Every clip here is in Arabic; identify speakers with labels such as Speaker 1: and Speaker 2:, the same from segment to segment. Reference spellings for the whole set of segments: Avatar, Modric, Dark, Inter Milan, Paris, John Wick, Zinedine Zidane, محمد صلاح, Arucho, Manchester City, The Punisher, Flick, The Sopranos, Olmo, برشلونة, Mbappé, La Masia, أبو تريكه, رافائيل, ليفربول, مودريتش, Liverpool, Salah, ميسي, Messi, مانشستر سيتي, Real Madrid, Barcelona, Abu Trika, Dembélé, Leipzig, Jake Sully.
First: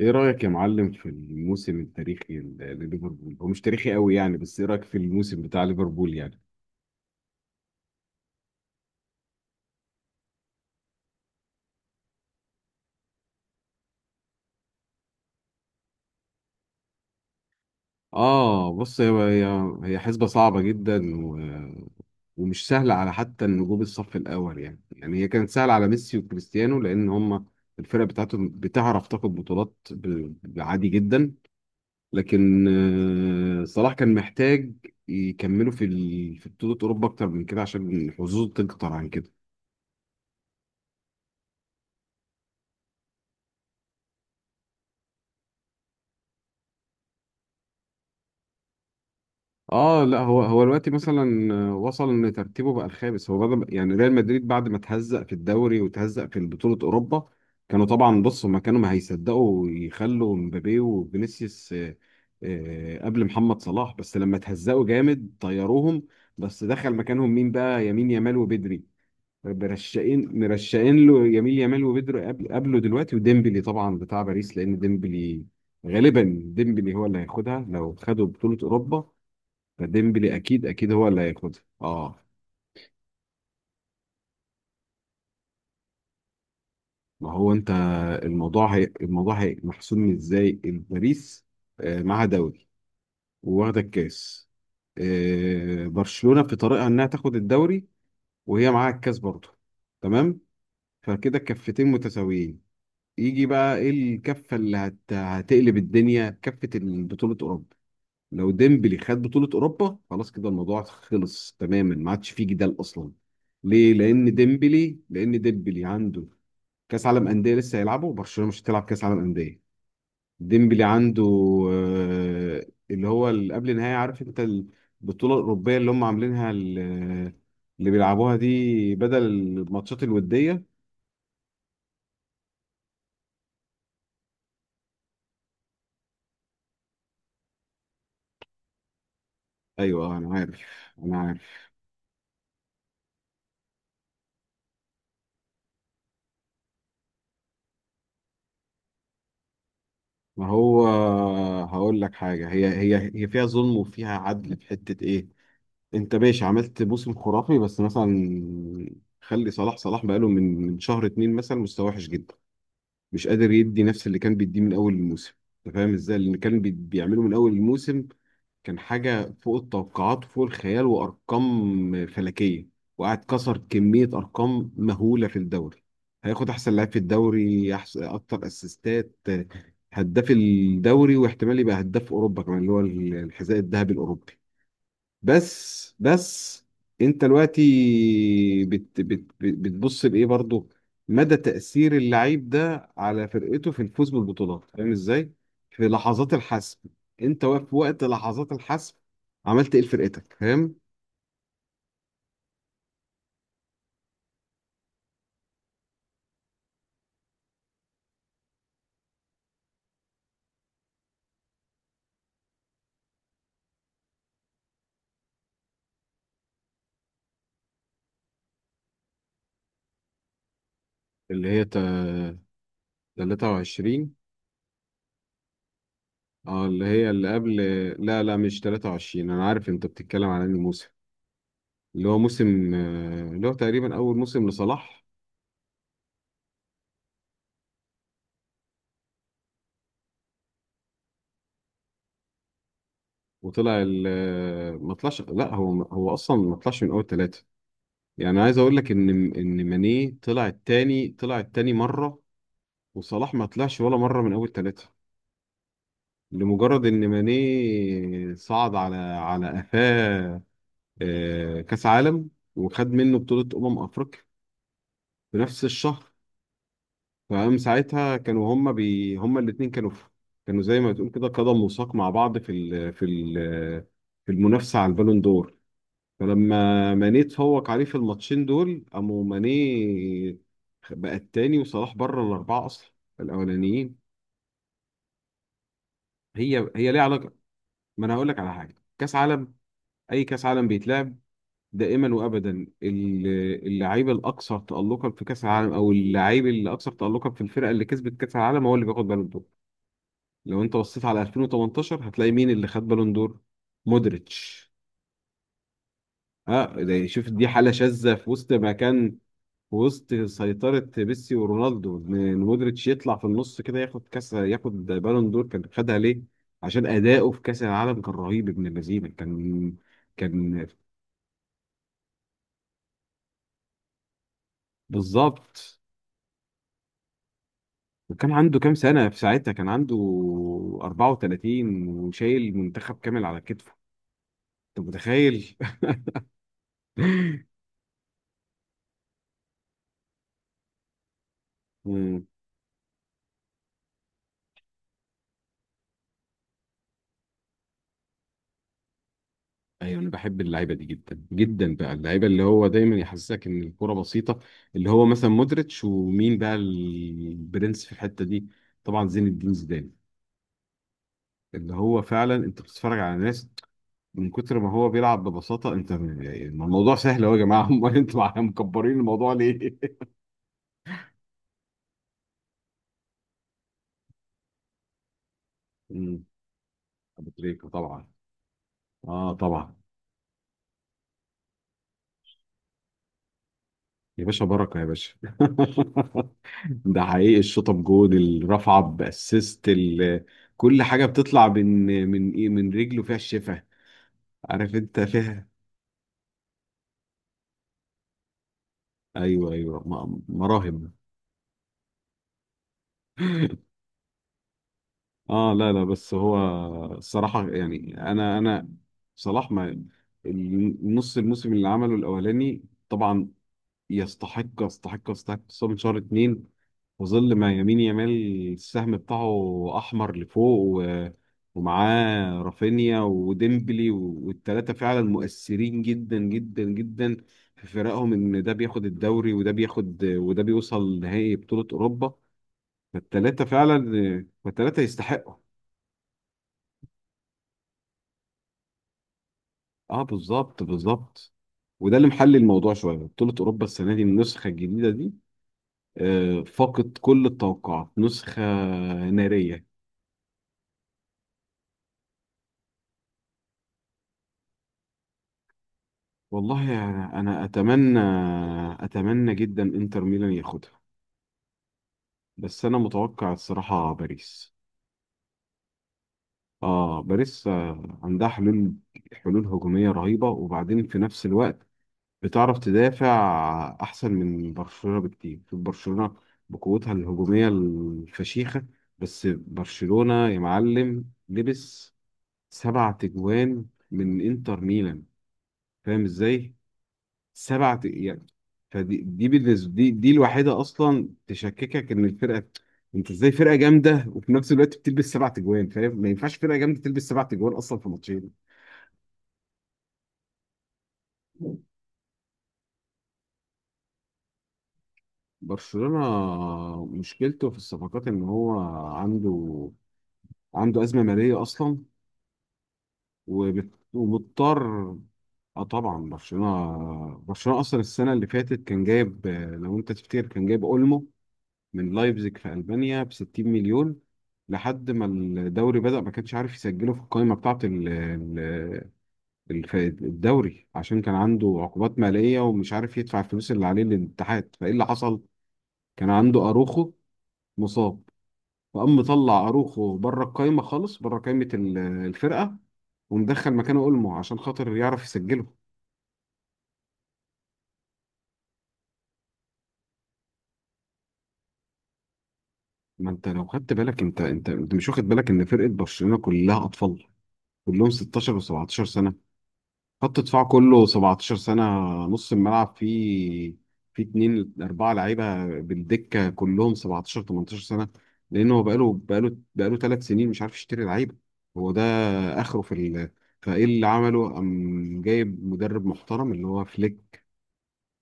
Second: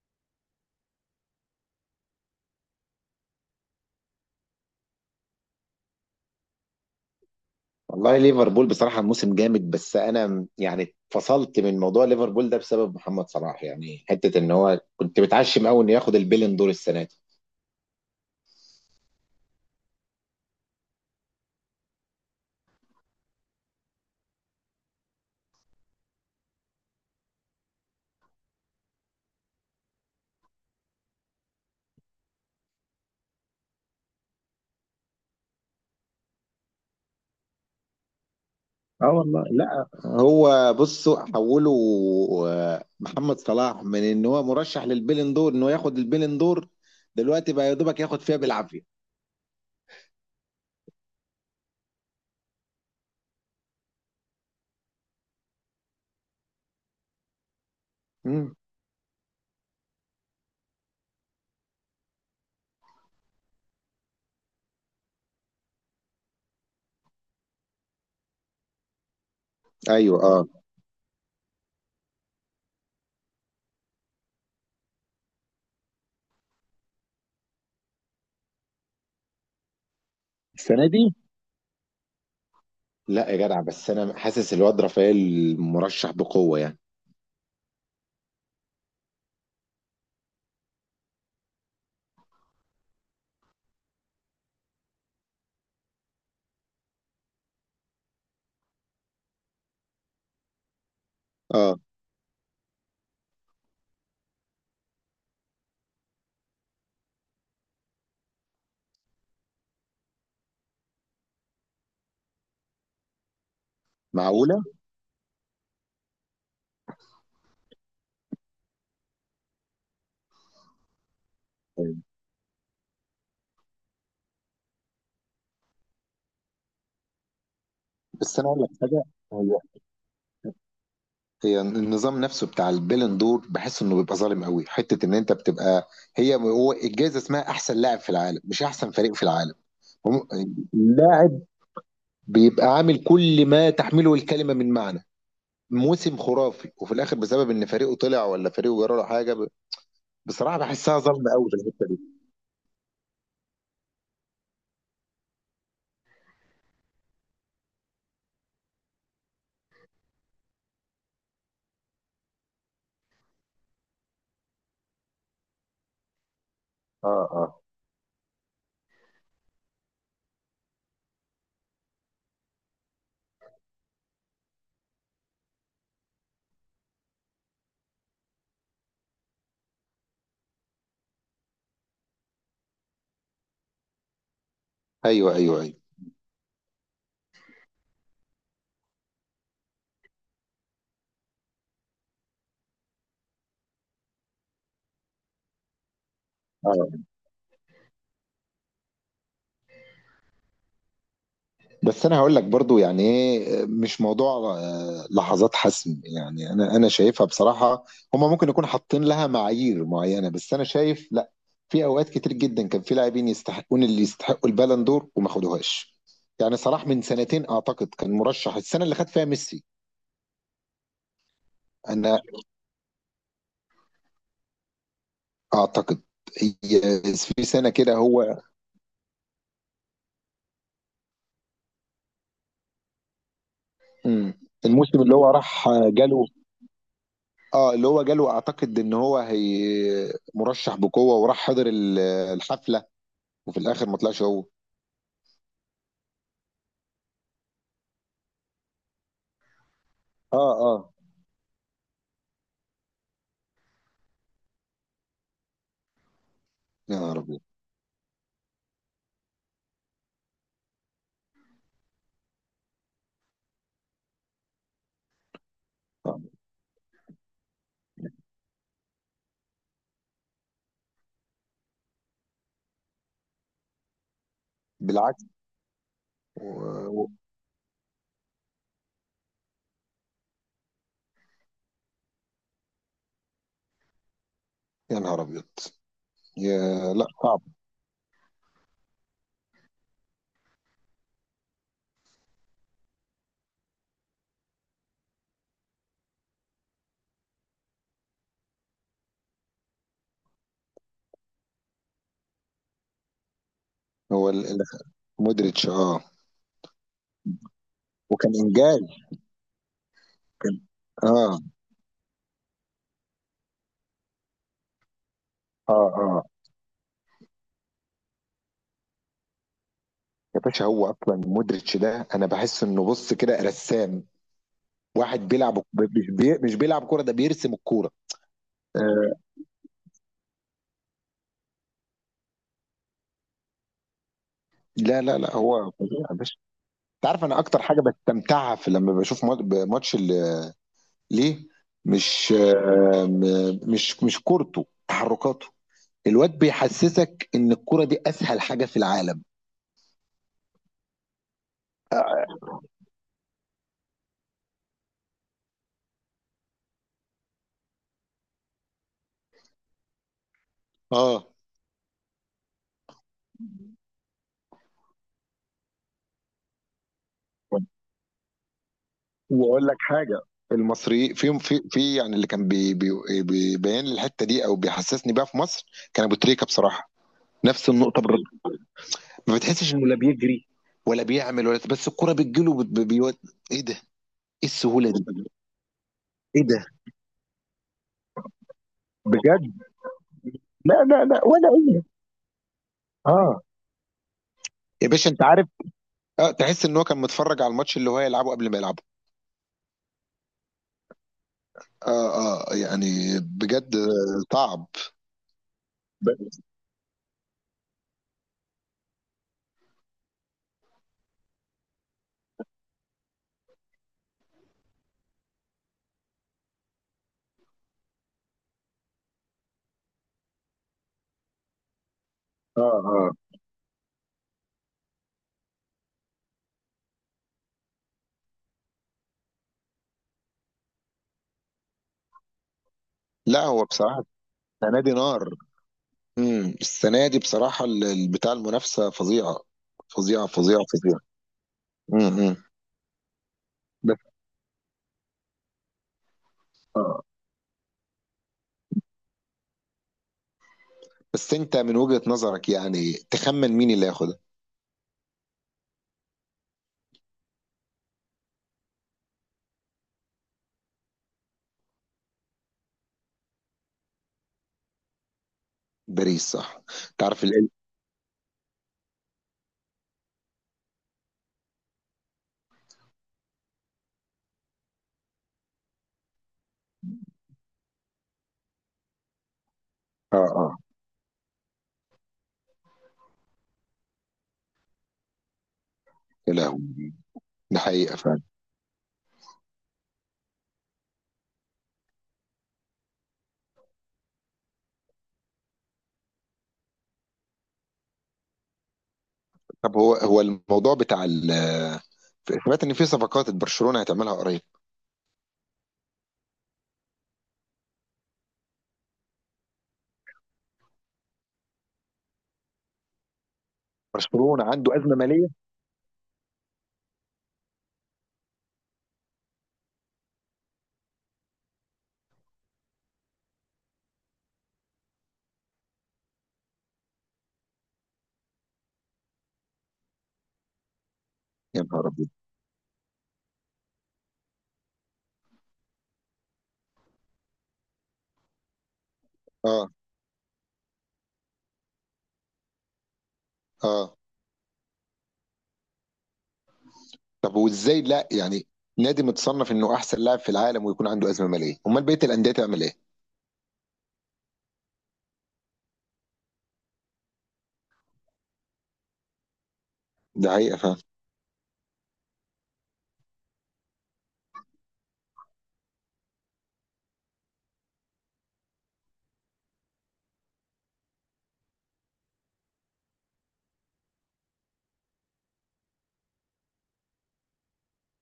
Speaker 1: ايه رأيك يا معلم في الموسم التاريخي لليفربول؟ هو مش تاريخي قوي يعني، بس ايه رأيك في الموسم بتاع ليفربول يعني؟
Speaker 2: والله، ليفربول بصراحة موسم جامد، بس أنا يعني فصلت من موضوع ليفربول ده بسبب محمد صلاح. يعني حتة إن هو، كنت متعشم أوي إنه ياخد البيلين دور السنة دي.
Speaker 1: اه بص، هي حسبة صعبة جدا ومش سهلة على حتى النجوم الصف الأول يعني، هي كانت سهلة على ميسي وكريستيانو لأن هما الفرق بتاعتهم بتعرف تاخد بطولات عادي جدا. لكن صلاح كان محتاج يكملوا في بطولة أوروبا أكتر من كده عشان حظوظه تكتر
Speaker 2: اه
Speaker 1: عن كده.
Speaker 2: والله لا، هو بصوا حولوا. محمد صلاح من إن هو مرشح للبيلين دور، إنه ياخد البيلين دور دلوقتي، بقى يا دوبك ياخد فيها بالعافية.
Speaker 1: اه لا، هو دلوقتي مثلا وصل ان ترتيبه بقى الخامس. هو بدأ يعني ريال مدريد بعد ما تهزق في الدوري وتهزق في بطولة اوروبا كانوا طبعا، بص
Speaker 2: مم.
Speaker 1: هما كانوا ما هيصدقوا يخلوا مبابي وفينيسيوس قبل محمد صلاح، بس لما تهزقوا جامد طيروهم. بس دخل مكانهم مين بقى؟ يمين يامال وبدري.
Speaker 2: أيوه،
Speaker 1: مرشقين،
Speaker 2: أه.
Speaker 1: مرشقين له يمين يامال وبدري قبله دلوقتي، وديمبلي طبعا بتاع باريس. لان ديمبلي غالبا ديمبلي هو اللي هياخدها لو خدوا بطولة اوروبا، فديمبلي اكيد
Speaker 2: السنه
Speaker 1: اكيد هو
Speaker 2: دي.
Speaker 1: اللي هياخدها، اه.
Speaker 2: لا يا جدع، بس أنا حاسس الواد رافائيل مرشح بقوة يعني.
Speaker 1: ما هو انت، الموضوع هي محسوم ازاي؟ إن باريس معاها دوري وواخده الكاس، برشلونة في طريقها انها تاخد الدوري وهي معاها الكاس برضه. تمام، فكده
Speaker 2: أه،
Speaker 1: الكفتين متساويين. يجي بقى ايه الكفة هتقلب الدنيا كفة؟ بطولة اوروبا. لو ديمبلي خد بطولة اوروبا خلاص، كده الموضوع خلص تماما، ما عادش فيه جدال اصلا. ليه؟ لأن
Speaker 2: معقولة؟
Speaker 1: ديمبلي لأن ديمبلي عنده كاس عالم انديه لسه هيلعبه، برشلونه مش هتلعب كاس عالم انديه. ديمبلي عنده اللي هو اللي قبل النهائي، عارف انت، البطوله الاوروبيه اللي هم عاملينها اللي بيلعبوها
Speaker 2: بس أنا أقول لك
Speaker 1: دي
Speaker 2: حاجة.
Speaker 1: بدل الماتشات الوديه.
Speaker 2: هي النظام نفسه بتاع البالون دور، بحس انه بيبقى ظالم قوي، حته ان انت بتبقى. هي هو الجائزه اسمها احسن لاعب في العالم، مش احسن فريق في العالم.
Speaker 1: ايوه
Speaker 2: هم-
Speaker 1: انا عارف، انا
Speaker 2: اللاعب
Speaker 1: عارف.
Speaker 2: بيبقى عامل كل ما تحمله الكلمه من معنى. موسم خرافي، وفي الاخر بسبب ان فريقه طلع، ولا فريقه جرى له حاجه
Speaker 1: ما
Speaker 2: بصراحه
Speaker 1: هو
Speaker 2: بحسها ظلم قوي في الحته
Speaker 1: هقول
Speaker 2: دي.
Speaker 1: لك حاجه، هي فيها ظلم وفيها عدل في حته ايه؟ انت ماشي عملت موسم خرافي، بس مثلا خلي صلاح بقاله من شهر اتنين مثلا مستواه وحش جدا، مش قادر يدي نفس اللي كان بيديه من اول الموسم. انت فاهم ازاي؟ اللي كان
Speaker 2: اه
Speaker 1: بيعمله من اول
Speaker 2: اه.
Speaker 1: الموسم كان حاجه فوق التوقعات وفوق الخيال وارقام فلكيه، وقعد كسر كميه ارقام مهوله في الدوري. هياخد احسن لاعب في الدوري، احسن اكتر اسيستات، هداف الدوري، واحتمال يبقى هداف اوروبا كمان اللي هو الحذاء الذهبي الاوروبي.
Speaker 2: ايوه ايوه ايوه.
Speaker 1: بس انت دلوقتي بت بت بتبص لايه برضه؟ مدى تأثير اللعيب ده على فرقته في الفوز بالبطولات، فاهم ازاي؟ في لحظات الحسم،
Speaker 2: اه.
Speaker 1: انت واقف في وقت لحظات الحسم، عملت ايه لفرقتك؟ فاهم.
Speaker 2: بس انا هقول لك برضو، يعني ايه مش موضوع لحظات حسم؟ يعني انا شايفها بصراحه، هما ممكن يكون حاطين لها معايير معينه، بس انا شايف لا. في اوقات كتير جدا كان في لاعبين يستحقون، اللي يستحقوا البالون دور وما خدوهاش. يعني صلاح من سنتين اعتقد كان مرشح السنه اللي خد فيها ميسي.
Speaker 1: اللي هي
Speaker 2: انا
Speaker 1: تا- 23.
Speaker 2: اعتقد.
Speaker 1: اه
Speaker 2: هي
Speaker 1: اللي هي اللي
Speaker 2: في
Speaker 1: قبل.
Speaker 2: سنه كده
Speaker 1: لا لا
Speaker 2: هو.
Speaker 1: مش 23، انا عارف انت بتتكلم على انهي موسم، اللي هو موسم اللي هو تقريبا اول
Speaker 2: مم.
Speaker 1: موسم
Speaker 2: الموسم
Speaker 1: لصلاح.
Speaker 2: اللي هو راح جاله. اه، اللي هو جاله، اعتقد ان هو هي مرشح بقوه، وراح حضر الحفله. وفي
Speaker 1: وطلع
Speaker 2: الاخر ما
Speaker 1: ال
Speaker 2: طلعش هو.
Speaker 1: ما طلعش. لا هو هو اصلا ما طلعش من اول ثلاثه. يعني عايز اقول لك ان ان ماني
Speaker 2: اه
Speaker 1: طلع
Speaker 2: اه.
Speaker 1: التاني، طلع التاني مره، وصلاح ما طلعش ولا مره من اول ثلاثه، لمجرد
Speaker 2: يا
Speaker 1: ان
Speaker 2: نهار ابيض.
Speaker 1: ماني صعد على قفاه كاس عالم، وخد منه بطوله افريقيا في نفس الشهر.
Speaker 2: صعب.
Speaker 1: فقام ساعتها كانوا هما هما الاثنين كانوا في، كانوا زي ما تقول كده قدم وساق مع بعض في المنافسه على البالون
Speaker 2: بالعكس.
Speaker 1: دور.
Speaker 2: و...
Speaker 1: فلما
Speaker 2: و...
Speaker 1: ماني اتفوق عليه في الماتشين دول، قاموا ماني بقى التاني وصلاح بره الاربعه اصلا الاولانيين.
Speaker 2: يا نهار ابيض. يا
Speaker 1: هي ليها
Speaker 2: لا
Speaker 1: علاقه.
Speaker 2: صعب.
Speaker 1: ما انا هقول لك على حاجه، كاس عالم، اي كاس عالم بيتلعب دائما وابدا اللعيب الاكثر تالقا في كاس العالم او اللعيب الاكثر تالقا في الفرقه اللي كسبت كاس العالم هو اللي بياخد بالون دور. لو انت بصيت على 2018 هتلاقي مين اللي خد بالون دور؟
Speaker 2: هو
Speaker 1: مودريتش.
Speaker 2: مودريتش. اه،
Speaker 1: اه ده، شوف دي حاله شاذه في
Speaker 2: وكان
Speaker 1: وسط ما
Speaker 2: انجاز.
Speaker 1: كان، وسط
Speaker 2: كان.
Speaker 1: سيطرة ميسي
Speaker 2: اه
Speaker 1: ورونالدو، إن مودريتش يطلع في النص كده ياخد كاس، ياخد بالون دور. كان
Speaker 2: اه
Speaker 1: خدها ليه؟
Speaker 2: اه.
Speaker 1: عشان أداؤه في كأس العالم كان رهيب ابن اللذينة، كان
Speaker 2: يا باشا،
Speaker 1: كان
Speaker 2: هو اصلا مودريتش ده انا بحس انه بص كده رسام. واحد بيلعب
Speaker 1: بالظبط.
Speaker 2: مش بيلعب كوره، ده بيرسم الكوره.
Speaker 1: وكان عنده كام سنة
Speaker 2: آه.
Speaker 1: في ساعتها؟ كان عنده 34 وشايل منتخب كامل على كتفه. أنت
Speaker 2: لا لا لا،
Speaker 1: متخيل؟
Speaker 2: هو فظيع يا باشا. انت عارف انا اكتر حاجه بستمتعها في لما بشوف ماتش ليه؟ مش آه م- مش مش كورته، تحركاته. الواد بيحسسك ان الكرة دي اسهل حاجة في العالم.
Speaker 1: ايوه، انا بحب اللعيبه دي جدا جدا بقى، اللعيبه اللي هو دايما يحسسك ان الكوره بسيطه، اللي هو مثلا مودريتش، ومين بقى البرنس في الحته دي؟ طبعا زين الدين زيدان.
Speaker 2: اه،
Speaker 1: اللي هو فعلا انت بتتفرج على ناس من كتر ما هو بيلعب ببساطه، انت يعني الموضوع سهل اهو يا جماعه. امال انتوا مكبرين الموضوع
Speaker 2: واقول
Speaker 1: ليه؟
Speaker 2: لك حاجه. المصريين في، يعني اللي كان بي بي بيبين لي الحته دي، او بيحسسني بيها في مصر. كان ابو
Speaker 1: امم،
Speaker 2: تريكه بصراحه.
Speaker 1: ابو
Speaker 2: نفس
Speaker 1: تريكه
Speaker 2: النقطه
Speaker 1: طبعا.
Speaker 2: برضه.
Speaker 1: اه
Speaker 2: ما
Speaker 1: طبعا.
Speaker 2: بتحسش انه لا بيجري ولا بيعمل ولا، بس الكرة بتجيله، بيود. ايه ده؟ ايه
Speaker 1: يا باشا بركه يا
Speaker 2: السهوله
Speaker 1: باشا.
Speaker 2: دي؟ ايه ده؟
Speaker 1: ده حقيقي، الشطب، جون، الرفعه،
Speaker 2: بجد.
Speaker 1: باسيست
Speaker 2: لا
Speaker 1: كل
Speaker 2: لا
Speaker 1: حاجه
Speaker 2: لا
Speaker 1: بتطلع
Speaker 2: ولا.
Speaker 1: من
Speaker 2: ايه.
Speaker 1: من ايه من رجله فيها
Speaker 2: اه
Speaker 1: الشفا، عارف
Speaker 2: يا
Speaker 1: انت
Speaker 2: باشا، انت
Speaker 1: فيها.
Speaker 2: عارف. اه، تحس ان هو كان متفرج على الماتش اللي هو هيلعبه قبل ما يلعبه.
Speaker 1: ايوه ايوه، مراهم.
Speaker 2: اه اه يعني. بجد صعب.
Speaker 1: اه لا لا، بس هو الصراحه يعني، انا انا صلاح، ما النص الموسم اللي عمله الاولاني طبعا يستحق، يستحق، خصوصا من شهر اتنين. وظل ما يمين يامال السهم بتاعه احمر لفوق ومعاه
Speaker 2: اه
Speaker 1: رافينيا
Speaker 2: اه،
Speaker 1: وديمبلي والتلاتة فعلا مؤثرين جدا في فرقهم، ان ده بياخد الدوري وده بياخد وده بيوصل نهائي بطولة اوروبا. فالتلاتة
Speaker 2: لا هو
Speaker 1: فعلا،
Speaker 2: بصراحة السنة
Speaker 1: فالتلاتة
Speaker 2: دي نار.
Speaker 1: يستحقوا.
Speaker 2: السنة دي بصراحة بتاع المنافسة فظيعة.
Speaker 1: اه
Speaker 2: فظيعة
Speaker 1: بالظبط،
Speaker 2: فظيعة فظيعة.
Speaker 1: بالظبط. وده اللي
Speaker 2: امم.
Speaker 1: محلل الموضوع شويه، بطولة اوروبا السنة
Speaker 2: بس.
Speaker 1: دي النسخة الجديدة دي فاقت
Speaker 2: آه.
Speaker 1: كل التوقعات، نسخة نارية.
Speaker 2: بس انت من وجهة نظرك يعني تخمن مين اللي هياخدها؟
Speaker 1: والله يعني انا اتمنى، اتمنى جدا انتر ميلان ياخدها، بس انا متوقع الصراحه باريس.
Speaker 2: باريس، صح؟
Speaker 1: اه
Speaker 2: تعرف
Speaker 1: باريس
Speaker 2: ال.
Speaker 1: عندها حلول، حلول هجوميه رهيبه، وبعدين في نفس الوقت بتعرف تدافع احسن من برشلونه بكتير. شوف برشلونه بقوتها الهجوميه الفشيخه، بس
Speaker 2: اه
Speaker 1: برشلونه يا
Speaker 2: اه.
Speaker 1: معلم لبس سبع تجوان من انتر ميلان، فاهم
Speaker 2: يا
Speaker 1: ازاي؟
Speaker 2: لهوي. ده
Speaker 1: سبعة
Speaker 2: حقيقة فعلا.
Speaker 1: يعني. فدي بالنسبة، دي الوحيدة أصلا تشككك إن الفرقة، أنت إزاي فرقة جامدة وفي نفس الوقت بتلبس سبع تجوان؟ فاهم؟ ما ينفعش فرقة جامدة تلبس سبع تجوان أصلا في ماتشين.
Speaker 2: طب هو الموضوع بتاع ال. سمعت ان في صفقات برشلونة هتعملها قريب.
Speaker 1: برشلونة مشكلته في الصفقات إن هو عنده عنده أزمة مالية أصلا،
Speaker 2: برشلونة عنده
Speaker 1: ومضطر.
Speaker 2: أزمة مالية؟
Speaker 1: اه طبعا، برشلونة اصلا السنة اللي فاتت كان جايب لو انت تفتكر، كان جايب اولمو من لايبزيج في ألبانيا ب 60 مليون، لحد ما الدوري بدأ ما كانش عارف يسجله في القائمة بتاعة الدوري، عشان كان عنده
Speaker 2: يا نهار
Speaker 1: عقوبات
Speaker 2: أبيض.
Speaker 1: مالية ومش عارف يدفع الفلوس اللي عليه للاتحاد، فإيه اللي حصل؟ كان عنده أروخو مصاب، فقام مطلع
Speaker 2: اه.
Speaker 1: أروخو بره القائمة خالص، بره قائمة الفرقة، ومدخل مكانه
Speaker 2: اه.
Speaker 1: أولمو عشان خاطر يعرف يسجله.
Speaker 2: طب وازاي؟ لا يعني، نادي متصنف انه احسن لاعب في العالم ويكون عنده ازمه ماليه؟ امال بقيه الانديه تعمل ايه؟
Speaker 1: ما انت لو خدت بالك، انت مش واخد بالك ان فرقة برشلونة كلها أطفال، كلهم 16 و17 سنة، خط
Speaker 2: ده
Speaker 1: دفاع
Speaker 2: حقيقه، فاهم.
Speaker 1: كله 17 سنة، نص الملعب فيه، في اتنين أربعة لعيبة بالدكة كلهم 17 18 سنة. لأن هو بقاله ثلاث سنين مش عارف يشتري لعيبة. هو ده آخره فإيه اللي عمله؟ قام جايب مدرب محترم اللي هو فليك،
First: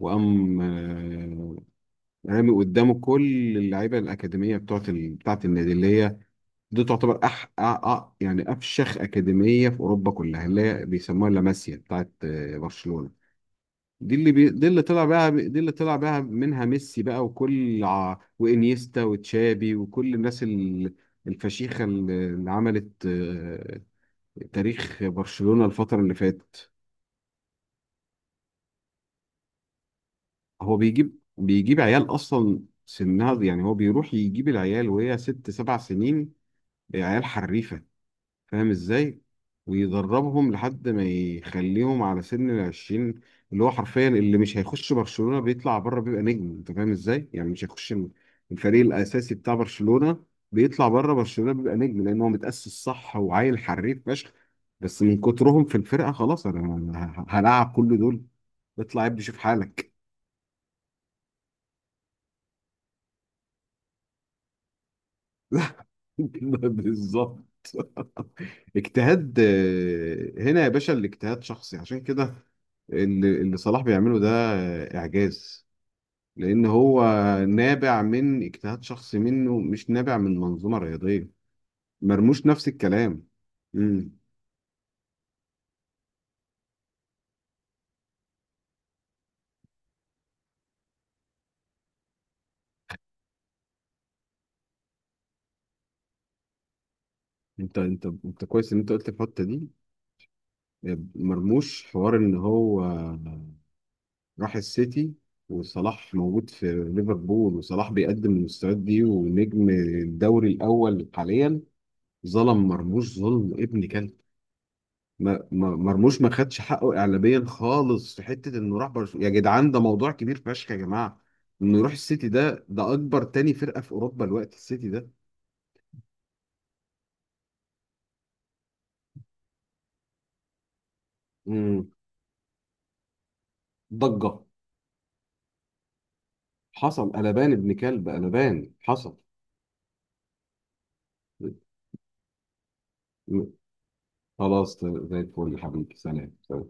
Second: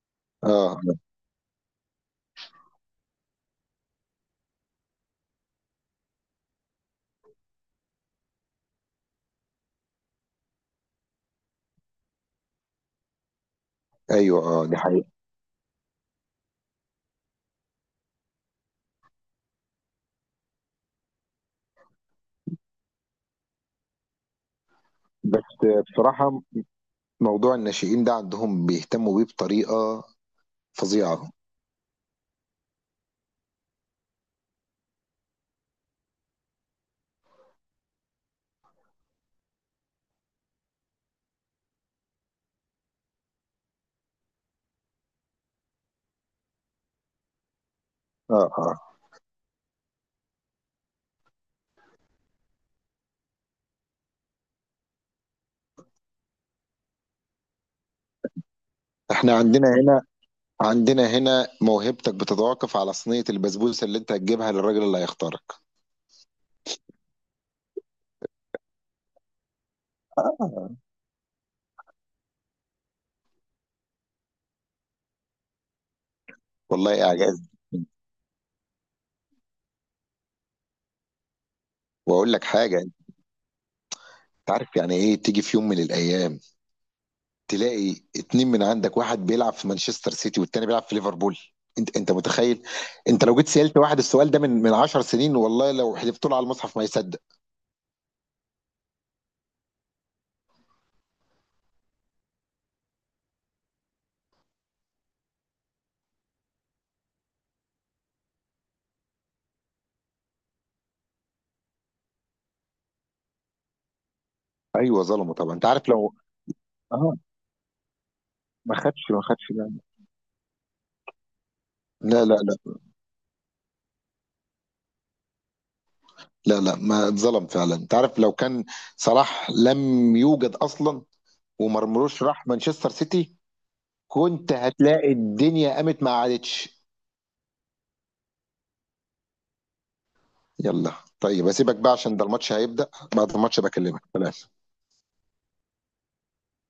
Speaker 1: وقام
Speaker 2: اه.
Speaker 1: رامي قدامه كل اللعيبة الأكاديمية بتاعت النادي، اللي هي دي تعتبر يعني أفشخ أكاديمية في أوروبا كلها، اللي هي بيسموها لاماسيا بتاعت برشلونة. دي
Speaker 2: ايوه اه، دي حقيقه.
Speaker 1: دي اللي طلع بقى منها ميسي بقى، وانيستا وتشابي وكل الناس الفشيخة اللي عملت تاريخ
Speaker 2: بس
Speaker 1: برشلونة الفترة اللي
Speaker 2: بصراحه،
Speaker 1: فاتت.
Speaker 2: موضوع الناشئين ده عندهم بيهتموا بيه بطريقه
Speaker 1: هو بيجيب
Speaker 2: فظيعه.
Speaker 1: بيجيب عيال أصلا سنها يعني، هو بيروح يجيب العيال وهي ست سبع سنين، عيال حريفة، فاهم ازاي، ويدربهم لحد ما يخليهم على سن العشرين، اللي هو حرفيا اللي مش هيخش برشلونة بيطلع بره بيبقى نجم. انت فاهم ازاي يعني؟ مش هيخش
Speaker 2: اه
Speaker 1: الفريق
Speaker 2: اه.
Speaker 1: الاساسي بتاع برشلونة، بيطلع بره برشلونة بيبقى نجم، لان هو متأسس صح وعيل حريف فشخ، بس من كترهم في الفرقة خلاص انا هلاعب كل دول، اطلع يا ابني
Speaker 2: احنا
Speaker 1: شوف
Speaker 2: عندنا
Speaker 1: حالك.
Speaker 2: هنا، عندنا هنا موهبتك بتتوقف على صينيه البسبوسه اللي انت هتجيبها للراجل اللي هيختارك.
Speaker 1: بالظبط. اجتهاد هنا يا
Speaker 2: آه.
Speaker 1: باشا، الاجتهاد شخصي عشان كده، اللي صلاح بيعمله ده اعجاز، لأن هو
Speaker 2: والله اعجاز.
Speaker 1: نابع من اجتهاد شخصي منه، مش نابع من منظومة رياضية.
Speaker 2: واقول لك
Speaker 1: مرموش نفس
Speaker 2: حاجه،
Speaker 1: الكلام. امم.
Speaker 2: انت عارف يعني ايه تيجي في يوم من الايام تلاقي اتنين من عندك، واحد بيلعب في مانشستر سيتي والتاني بيلعب في ليفربول؟ انت متخيل؟ انت لو جيت سألت واحد السؤال ده من 10 سنين، والله لو حذفت له على المصحف ما يصدق.
Speaker 1: انت كويس ان انت قلت الحتة دي، مرموش حوار ان هو راح السيتي وصلاح موجود في ليفربول، وصلاح بيقدم المستويات دي ونجم الدوري الأول حاليا. ظلم مرموش، ظلم ابن كلب.
Speaker 2: ايوه ظلمه طبعا، انت عارف لو.
Speaker 1: مرموش ما خدش حقه
Speaker 2: اه،
Speaker 1: اعلاميا خالص في حته
Speaker 2: ما
Speaker 1: انه راح
Speaker 2: خدش ما
Speaker 1: برشلونه، يا
Speaker 2: خدش،
Speaker 1: جدعان ده
Speaker 2: لا.
Speaker 1: موضوع كبير فشخ يا جماعه. انه يروح
Speaker 2: لا
Speaker 1: السيتي
Speaker 2: لا
Speaker 1: ده،
Speaker 2: لا.
Speaker 1: ده اكبر تاني فرقه في اوروبا الوقت، السيتي ده.
Speaker 2: لا، لا، ما اتظلم فعلا، انت عارف لو كان صلاح لم يوجد اصلا
Speaker 1: امم،
Speaker 2: ومرمروش راح مانشستر سيتي،
Speaker 1: ضجه.
Speaker 2: كنت هتلاقي الدنيا قامت ما عادتش.
Speaker 1: حصل قلبان ابن كلب، قلبان حصل.
Speaker 2: يلا، طيب اسيبك بقى عشان ده الماتش هيبدأ. بعد
Speaker 1: م-
Speaker 2: الماتش بكلمك. سلام.
Speaker 1: خلاص زي الفل يا حبيبي، سلام سلام.